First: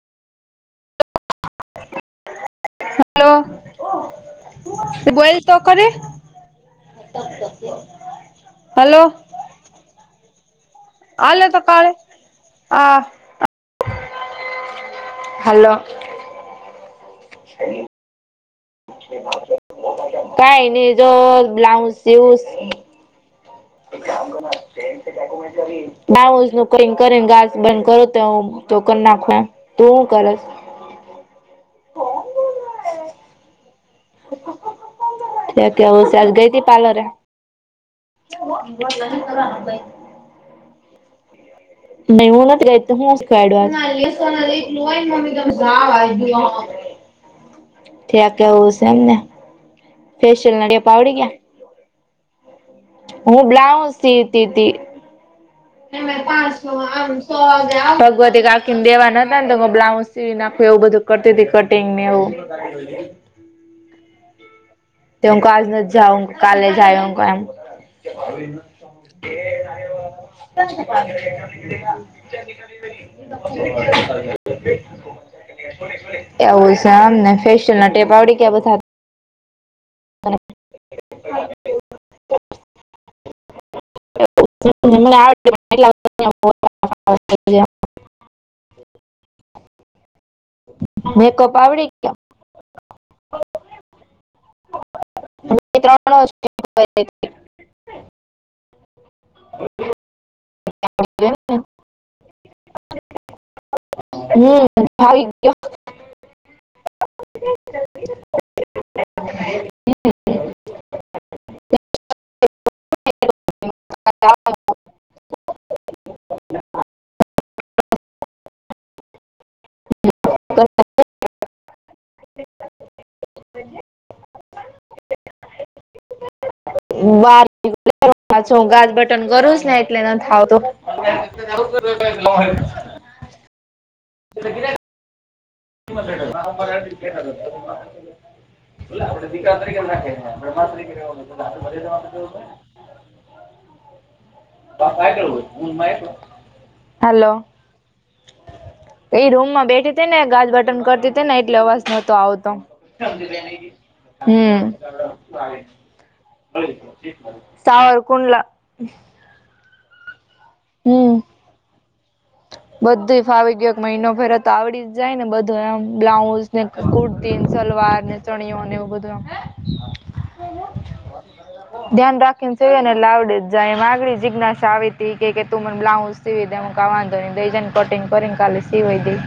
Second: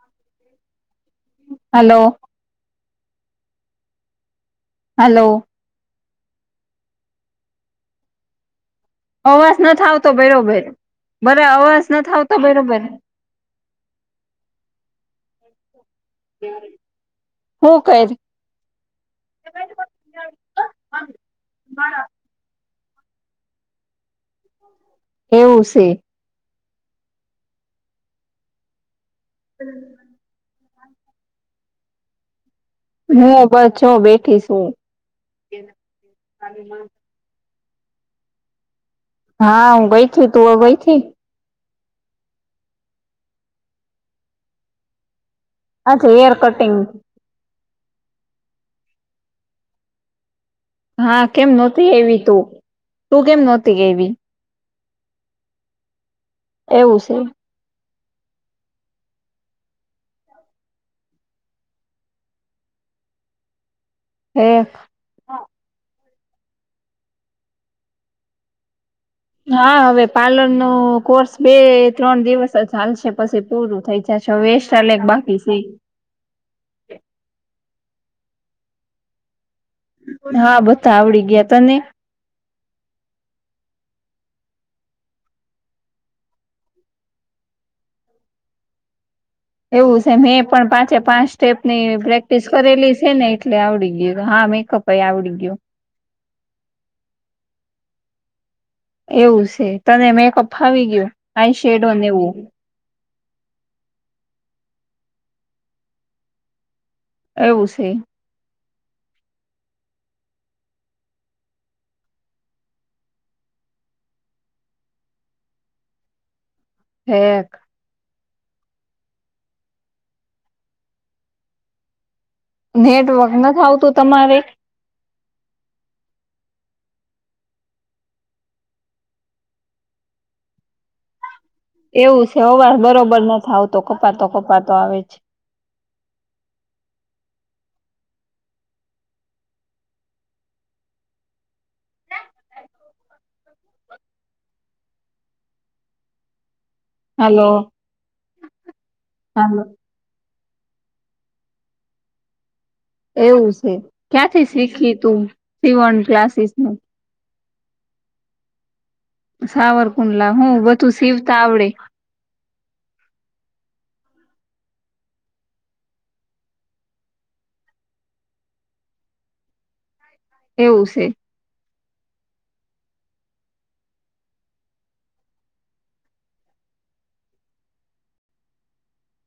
[inaudible] Hello hello બોલતો hello અવાજ ન થાવતો બરોબર હાલે બરા તો અવાજ કાલે ન થાવતો બરોબર આ હાલો હું ક ર કાઈ નિ જો બ્લાઉજ સ ગામ ગ ટ્રેન ક્યા કમે એવું અી છે નાું નું કઈ કરીને ઘાસ બંધ કરો તો તોોક નાખ તું હું કરસ હું બસ છ બેઠ કે હ ગઈથી પાલરે [inaudible] હા હું ગઈ છું તુંઓ ગઈથી ન ઓનત ગ તો હોસ ખડવા જા આ ભ તો ગ હેર કટિંગ ત કેવું છે એમને ફેલ હા કેમ નોતી એવી તું તું કેમ હું નહોતી બ્લાઉઝ એવી સીતી તી પાંચસ એવું આ છે સો ભગવતી કા દેવા નતા ને તો બ્લાઉઝ સીવી નાખું એવું બધું કરતી હતી કટિંગ ને એવું એક તે આજ નથી જાઓ કાલે જાય એમ હા હવે પાર્લર નું કોર્સ બે ત્રણ દિવસ ચાલશે પછી પૂરું થઈ જ છા વેસ્ટાલે એક બાકી સ એવું છેમ ને ફેશિયલ ના ટેપ આવડી કે બધા હા બધા આવડી ગયા તને [unintelligible] એવું છે મેં પણ પાંચે પાંચ મેકઅપ આવડી સ્ટેપની ગયો પ્રક. પલીસ કરેલી છે ને એટલે આવડી ગયું હા મેકઅપ આવડી ગયું. એ ત્રણ. એવું છે તને મેકઅપ ફાવી ગયું આ શેડોને એવું. હમ ભાવ. એવું છે. હ. [inaudible] [inaudible] એક. [inaudible] નેટવર્ક નથી આવતું તમારે. બ છો ગાસ બટન કરું જ ને એટલે ન થાવતો. [inaudible] ખબરન થઈ આવતો કપાતો કપાતો આવેજ. [inaudible] આપડે દીકરા તરીકે નાખે બ્રહ્ તરીકે મર્યાદા. [inaudible] તો કાય કે હોય નમાં. હલો હાલો એ હાલો રૂમમાં બેઠી થ ને. ગાજ બટન કરતી હતી ને એટલે અવાજ નહતો આવતો. એવું છે ક્યાંથી હમ. શીખી તું સીવણ ક્લાસીસ નું સાવર કુંડલા. સાવરકુંડલા હું બધું હમ શીવતા આવડે. બધું ફાવી ગય મહિનો ફેર તો આવડી જ જાય ને બધું એમ બ્લાઉઝ ને. કુર્તી ને સલવાર ને ચણઓ ને એવું બધું. એવું છે. ધ્યાન રાખીને સ ને લાવડીે જાય માગડી જીજ્ઞાસા આવી હતી કે તું મને બ્લાઉઝ સીવીકવા. દઈ જાય કટિંગ કરી કાલે સી હોઈ દઈ.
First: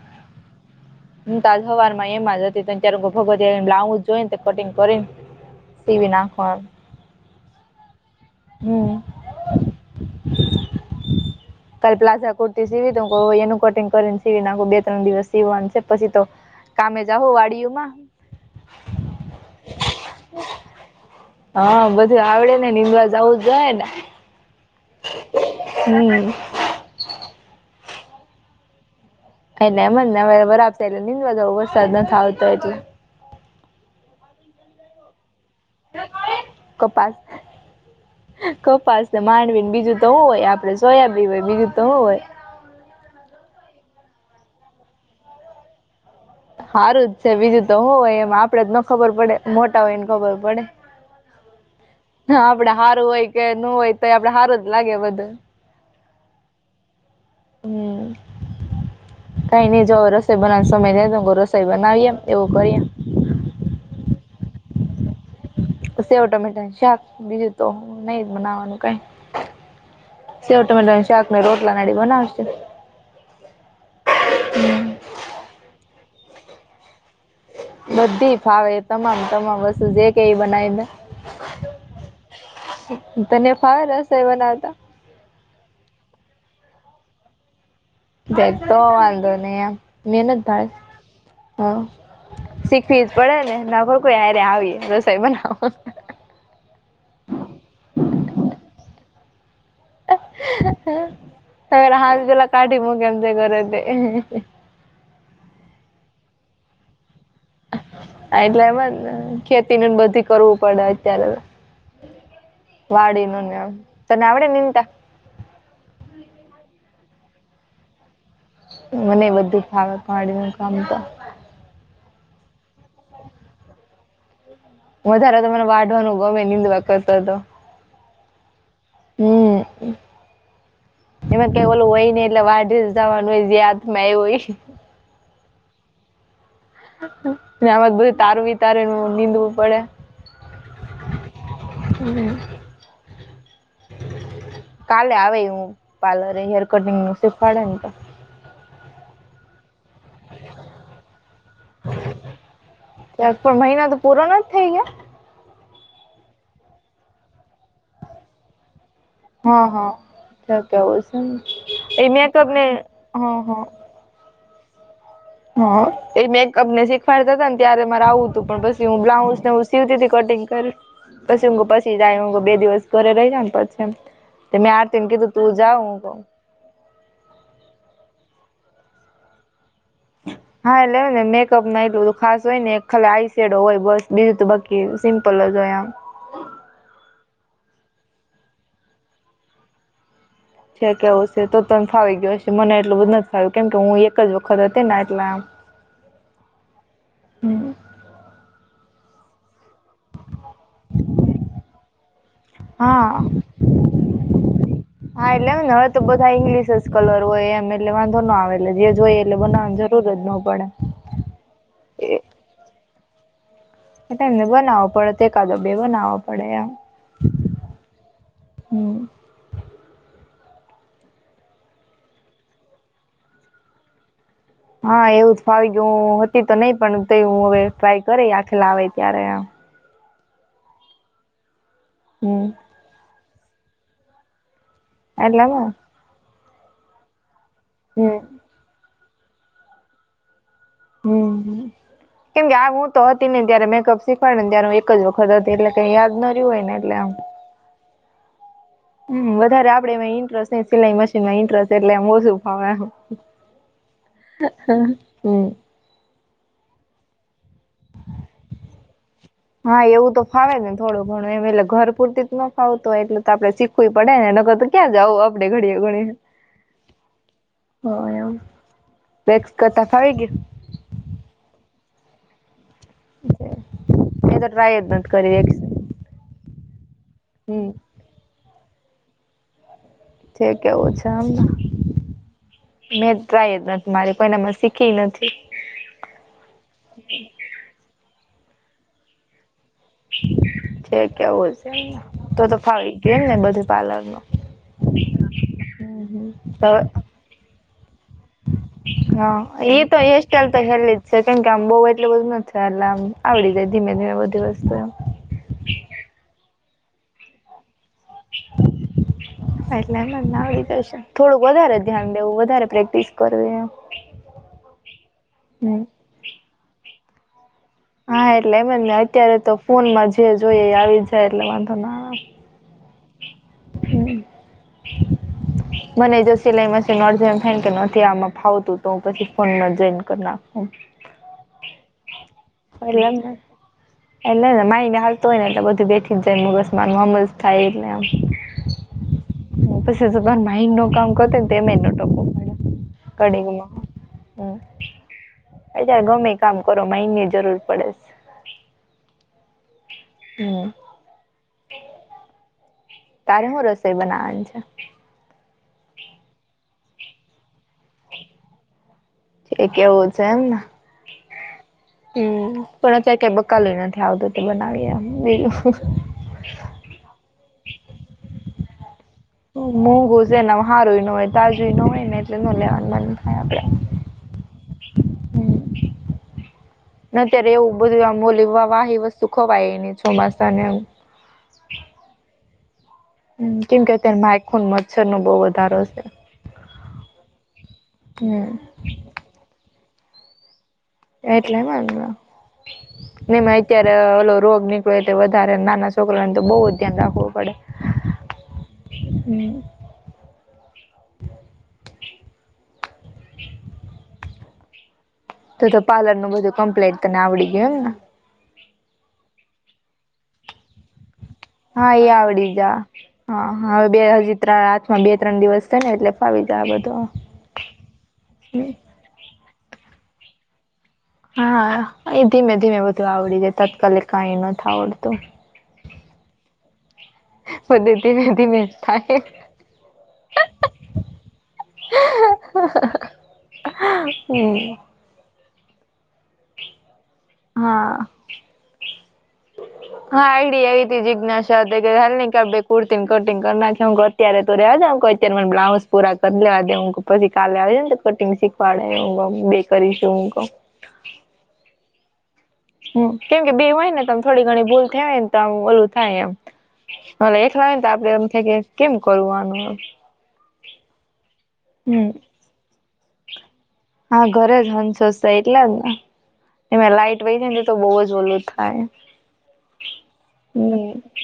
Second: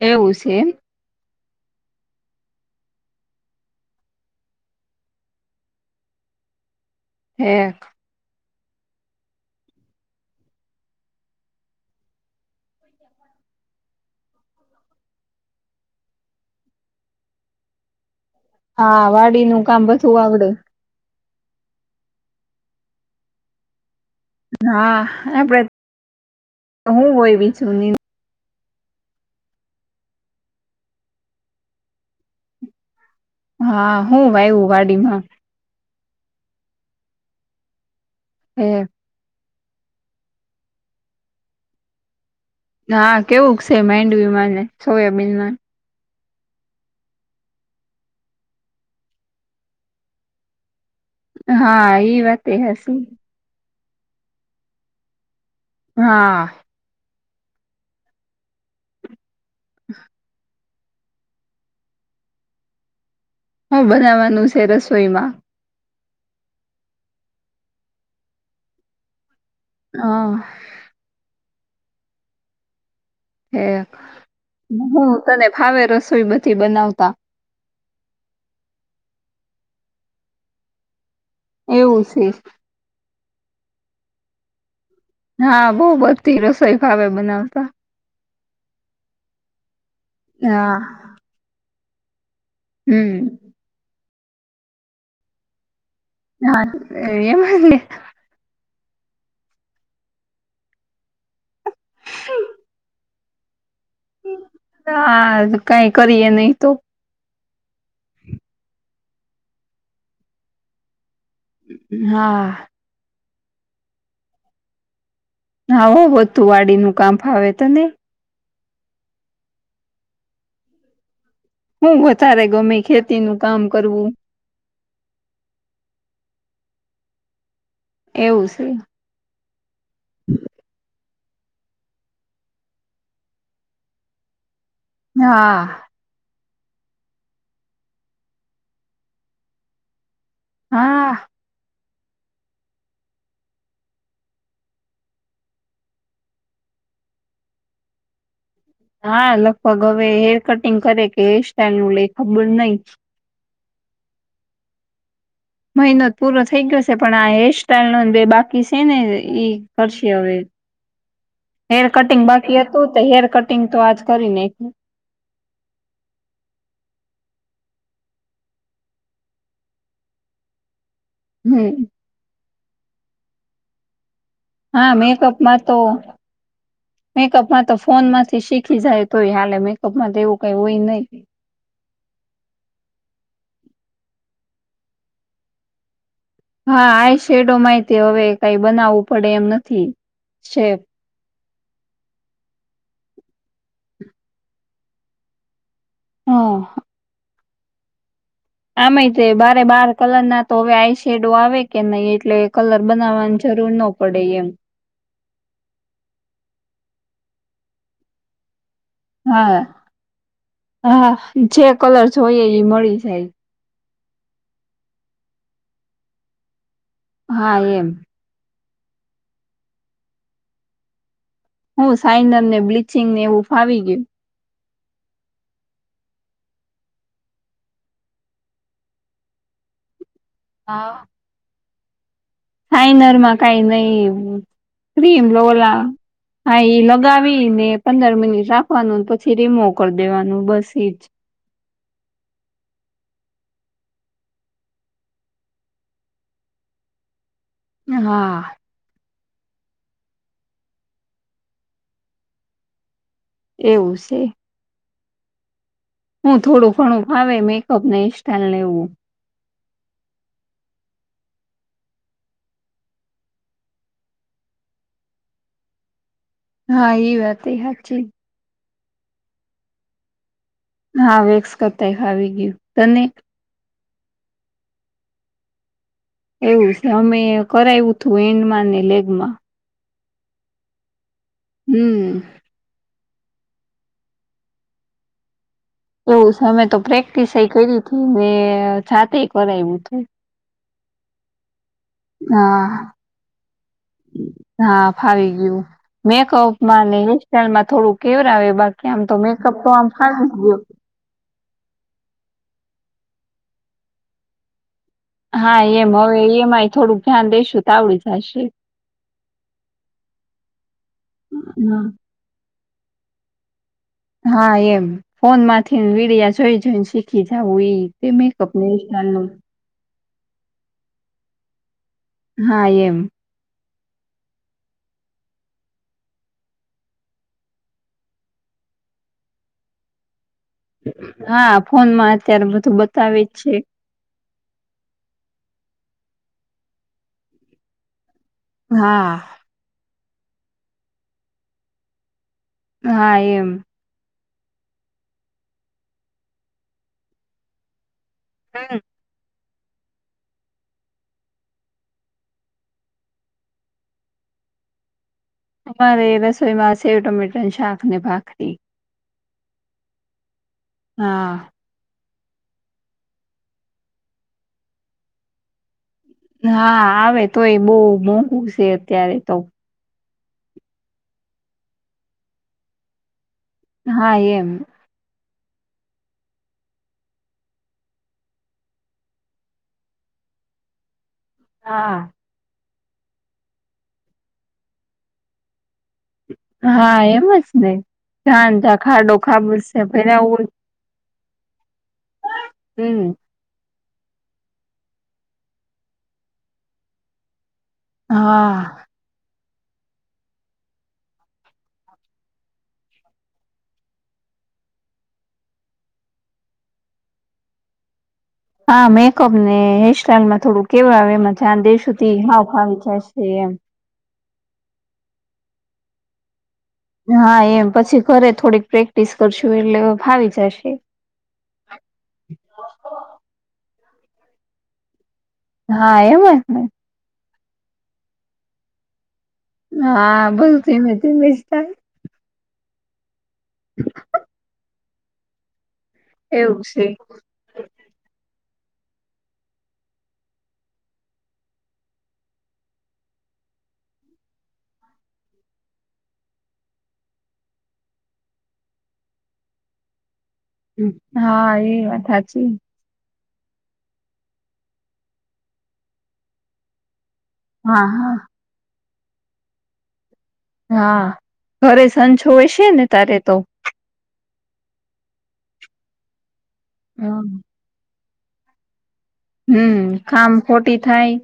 એવું છે. હું ત આજ હવારમાં એમાંજ હતી ત ત્યારે ભગવતે બ્લાઉઝ જોઈ ને કટિંગ કરીને. સીવી નાખર. એક. હમ. કાલે પ્લાઝા કુર્તી સીવી દઉ એનું કટિંગ કરીને સીવી નાખું બે ત્રણ દિવસ સીવાનું છે પછી તો. કામે જાઓ વાડીઓ માં. હા વાડી નું કામ બધું આવડે. હા બધું આવડે ને નિંદવા જવું જોએ ને. નાા હમ આપડે હું કોઈ બી છું ન. એ એમને બરાબ થ એટલે નિંદવા દઉ વરસાદ ન થ આવતો એટલે. હા હું વાયું વાડીમાં. કપાસ એ કપાસ. એલે માંડવીને બીજું તો શું હોય આપડે સોયાબીન હોય બીજું તો શું હોય. હા કેવું છે મેડવી્ય ને સોયાબીન માં. સારુંજ છે બીજું તો હો હોય એમ આપડેજ ન ખબર પડે મોટા હોય ને ખબર પડે. હા એ વાત હા આપડે હશે. સારું હોય કે ન હોય તો આપડે હારુંજ લાગે બધું. હા. હમ કઈ નહી જરસ બના. સમય થાય તો રસોઈ બનાવીએમ એવું કરીએમ. હ બનાવાનું છે રસોઈમાં સેવ ટમેટા શાક બીજું તો નહી જ બનાવાનું કઈ હ ત ત શાકને રોટલા નાડી બનાવશે હે હું તને ભાવે રસોઈ બધી બનાવતા બધી ફાવે તમામ તમામ વસ્તુ જે કે એ બનાવીને એવું છે તને ફાવેરશેયબનાવતાએ હા બહ બધી રસોઈ ખાવે બનાવતા જઈતો વાંધો નહી એમ મહનત ભાઈ હા હ શીખવી જ હમ પડે ને નાખ કોઈય આવી રસોઈ બનાવ હા એમને હવેેલા હાસ પેલા કાઢી મ કેમ છે ઘરે તે હા કઈ કરીએ નહી તો ા એટલે એમાંને ખેતીને બધી કરવું પડે અત્યારે હા વાડી નને તને આવડે નિતા હ હોો બદુ વાડી નું કામ ફાવે તને મને બધું ખાવે, પાણી નું કામ તો હું વધારે ગમે, ખેતી નું કામ કરવું. વધારે ત મને વાઢવાનું ગમે, દવા કરતો હતો. એવું છે. હમ. [unintelligible] એમાં કઈ ઓલું હોય ને? એટલે વાઢ જવાનું હોય, જે આથમાં એવું હોય. હા. આમાં બધું તારું વિતારેનું નીંદવું પડે. હા. અને. કાલે આવે, હું પાર્લર હેર કટિંગ નું શીખવાડે ને, તો એમાં. હા, લગભગ હવે હેર કટિંગ કરે કે હેર સ્ટાઈલ નું લે, ખબર નહીં. ત્યાંક પણ મહિના તો પૂરો ના જ થઈ ગયા. મહિનો જ પૂરો થઈ ગયો છે, પણ આ હેર સ્ટાઈલ નો બે બાકી છે ને. એ હા હા પછી હવે. ક્યાંક એવું છે હેર ને એ કટિંગ મેકઅપ બાકી ને હતું, તો હેર હા કટિંગ તો આજ કરીને. હ, એ મેકઅપ ને શીખવાડતા હતા ને, ત્યારે મારે આવું હતું, પણ પછી હું બ્લાઉઝ ને હું સીવતી કટિંગ કરી. પછી હ, હમ પછી જાય, હ, બે દિવસ ઘરે રહી જાય ને પછી. ત મેં હા આતીને કીધું, તું જાઉં. મેકઅપ માં તો ફોન માંથી શીખી જાય તોય હાલે મે. હા, એટલેે ને મેકઅપ ના એટલું ખાસ હોય ને, એક ખાલી આઈ શેડો હોય, બસ બીજું તો બાકી સિમ્પલ જ હોય, આમ. હા, આ શેડો માહિતી હવે કઈ બનાવવું પડે એમ નથી. શેપ છે કેવું છે તો, તને ફાવી ગયો હશે મને. એટલું બધું નથી થયું, કેમ કે હું એક જ વખત હતી ને એટલા. હા. હમ આમય છે, બારે બાર કલર ના. તો હવે આઈ શેડો આવે કે નહીં, એટલે કલર હા બનાવવાની જરૂર ન પડે એમ. હા, એટલે એમને હવે તો બધા ઈંગ્લિશ જ કલર હોય એમ, એટલે વાંધો નો આવે. એટલે જે જોઈએ, એટલે હા બનાવવાની જરૂર જ ન પડે. હા, જે કલર જોઈએ એ મળી જાય. એટલે એમને બવો પડે, કયારે બનાવો પડે એમ. હા, એમ. હમ. હું સાઈન્ડર, ને બ્લીચિંગ ને એવું ફાવી ગયું. હા, એવું જ ફાવી ગયું હતી તો નહીં, પણ હું હવે ટ્રાય કરી, આટલા આવે ત્યારે. હા. હમ. સાઇનરમાં કઈ નહીં, ક્રીમ એટલેમાં લોલા. હા, એ લગાવી ને પંદર હમ મિનિટ રાખવાનું, પછી રીમોવ કરી દેવાનું, બસ એ હમ. [unintelligible] કેમ કે આ હું તો હતી ને ત્યારે, મેકઅપ શીખવાડતા ને, ત્યારે હ, એક જ વખત હતી, એટલે કઈ યાદ ન રહ્યું હોય ને, એટલે આમ. હા. હમ, વધારે આપડે એમાં ઇન્ટસ્ટ નથી, સિલાઈ મશીન માં ઇન્ટરેસ્ટ એટલેમ ઓછું ફાવવા. એવું છે. હા, હમ. હું થોડું ઘણું ફાવે, મેકઅપ ને સ્ટાઈલ લેવું. હા, એવું તો ફાવે ને, થોડો ઘણો એમ એટલે ઘર પૂરતી જ, નહીં, ના ફાવતો હોય એટલે તો આપડે. ખઈ પડે ને, એ લોકો કરે તો ક્યાં જવું આપડે ઘડીએ ઘડી. હા, એ વાત સાચી. બેક્સ કતા ખાવ ગ હા વેક્સ કરતાય ફાવી ગયું તને એ તો ટ્રાય જ ન કરી એવું છે અમે હમ કરાવું હતું એન્ડમાં ને લેગમાં જે કેવું છે એમને હમ મેં ટ્રાય જ નથી મારી કોઈને અ શીખી નથી એવું છે અમે તો પ્રેક્ટિસ કરી હતી ને જાતે કરાવ્યું હતું જે કેવું છે તો તો હા ફાવી ગય એમને બધું પાર્લર નું હા ફાવી ગયું મેકઅપ તો માં અને હેરસ્ટાઈલમાં થોડું કેવર આવે બાકી આમ તો હા મેકઅપ એ આમ તો ફાવી એસ્ટ જ એલ્ તો ગયો એલ્ છે કેમ કે આમ બહુ એટલું બધું નથી છે એટલે આમ આવડી જાય ધીમે ધીમે બધી વસ્તુ એમ હા એમ હવે એમાંય થોડુંક ધ્યાન દઈેશુ ત આવડી જશે એટલે એમ લાવડી દશે થોડુંક વધારે ધ્યાન વધારે પ્રેક્ટિસ કરવી એ હા એમ ફોન માંથી વિીડિયા જોઈ જોઈને શીખી જવું ઈ તે હા મેકઅપ એટલે એમ જ ને હેરસ્ટાઈલ નું અત્યારે તો ફોનમાં જે જોઈ એ આવી જાય એટલે વાંધો ના હા એમ હમ મને જો સિલાઈમાં ન થાય કે નથી આમાં ફાવતું તો હ પછી ફોન જોઈન કરી નાખ હા ફોન માં અત્યારે બધ એલામ ના એટલેને માઈ ને હાલતો હોય ને એટલે બધું બેઠી જાય મુગસમા મોમ્મ થાય એટલેમ હા પછી માઇડ ન કામ કર ને તેમમે ટપે હા કડીંગ એમ હમ અજ ગમે કામ કરો એની જરૂર પડેસ હા હમ તારે હું રસોઈ બનાવાની છે અમારે રસોઈમાં છેવ ટમેટર શાક ને ભાખરી એક કેવું છે એમને હા હમ પણ અત્યારે કઈ બકાલું નથી આવતું તે બનાવી બીજું હા આવે તો એ બહુ મોંઘું છે અત્યારે તો મોંઘુ છેને હારુંઈ ન હોય તાજુઈ નો હોય ને એટલે ન લેવાનું મન થાય આપડે હા એમ [inaudible] નાત્યારે એવું બધું આમોલીવા વાહી વસ્તુ ખવાયને ચોમાસા ને હા કેમ કે અત્યારે માઇખોન મચ્છર નો બહ વધારો છે હા એમ જ ને હમ જ તા ખાડો ખાબુ છે પે આવું વટલે એમાં હમ નહી અત્યારે ઓલો રોગ નીકળે વધારે નાના છોકરાને તો બહુ ધ્યાન રાખવું પડે હા [inaudible] તો તો પાર્લ નનું બધું કમ્પ્લેટ તને આવડી ગયું એમને હા મેકઅપ ને હેરસ્ટાઈલ માં થોડું કેવા આવે એમાં ચા દેશ હા સુધ એ આવડી હાખા જા વિચારશે એમ હા હવે બે હજી ત્રણ હામાં બે ત્રણ દિવસ થ ને એટલે ફાવી જ બધ હા એમ પછી ઘરે થોડીક પ્રેક્ટિસ કરશું એટલે ભાવી જશે હા એ ધીમે ધીમે બધું આવડી જાય તત્કાલ કાંઈ ન આવડતું હા એમને મધથીમેથી મી થાય હા બધુ ધમેમે જ હમ એવું છે હા [inaudible] હા આઈડી એઐતી જિજ્ઞાસા દ હલ્ંગ કબ બેે કોુતાતીન કટિંગ કર નાક હંગ ગો અત્યારે તો રવા અત્યારે મને બ્લાઉઝ પૂરા કરી લેવા દે પછ કાલે આવીને તો કટિંગીખ પાડે હું બે કરીશું હું કમ હા એ વાત સાચી હમ કેમ કે બે હોય ને તમ થોડી ઘણી ભૂલ થઈવાય ને તો આમ ઓલું થાય એમ હ એકલા ને હા તો આપડે હા. એમ થ કે કેમ કરવું આનું હા ઘરે હમ સંં છોવે છે ને તારે તો હા ઘરે જ હંસો એટલે જ ને એ લાઈટ હમ. વહી તો બહુ જ ઓલું થાય હમ કામ ખોટી હમ થાય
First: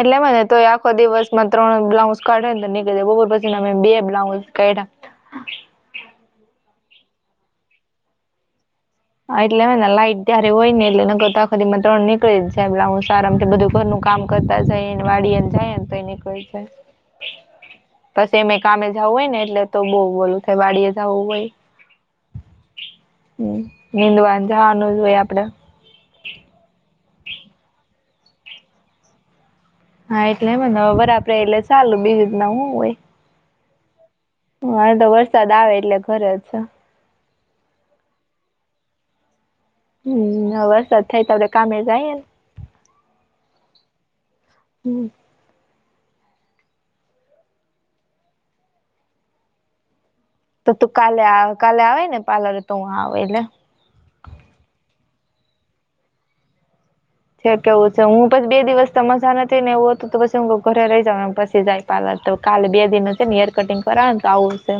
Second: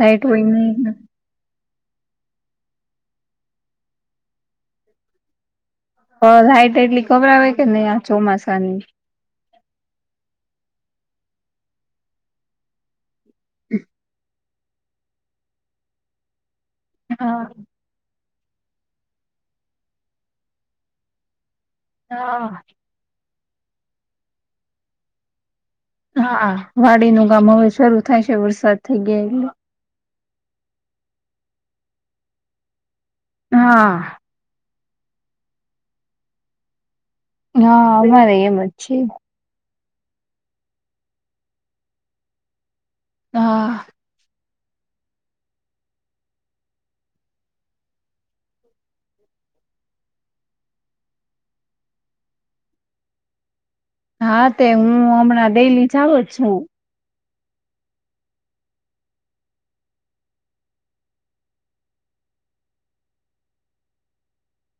એટલે લાઈટ મને હોય તોય આખો નહી. દિવસ ત્રણ બ્લાઉઝ કાઢને નીકળ બપોર પછી ના બે બ્લાઉઝ કાઢા હ લાઈટ એટલી ખબર આવે કે નહી આ ચોમાસાની હ એટલે લાઈટ ત્યારે હોય ને એટલે નતા આખા માં ત્રણ ની નીકળી જાય એ હું સારમથી બધું ઘરનું કામ કરતા જઈને વાડીને જાય ને તો એ નીકળી જાય હા પછી એમે કામે જવું હોય ને એટલે તો બહુ બોલું થાય વાડીિયે જવું હોય હા નિનીંદવાન જાનું જોઈ આપડે હા વાડીનુંું ગામ હવે શરૂુ થાય છે વરસાદ થઇ ગયા એટલે હા એટલે મને બરાપરે એટલે ચાલુ બીજ રીતના હું હોય હા હ હવે તો વરસાદ આવે એટલે ઘરે જ હા અમારે એમ જ છે હમ વરસાદ થાય [unintelligible] કામે જાયએ ને હા. [inaudible] તો તું કાલે આવ કાલે આવે ને [unintelligible] તો હું આવ એટલે હા તે હું અમણાં દેલી જાવ છું. છે કેવું છે હું પછી બે દિવસ તો મજા નથી ને એવું હતું. તો પછી હું ઘરે રહી જાવું પછી જાય [unintelligible] તો કાલે બે દિન છે ને હેર કટિંગ કરવા ને તો આવું છે.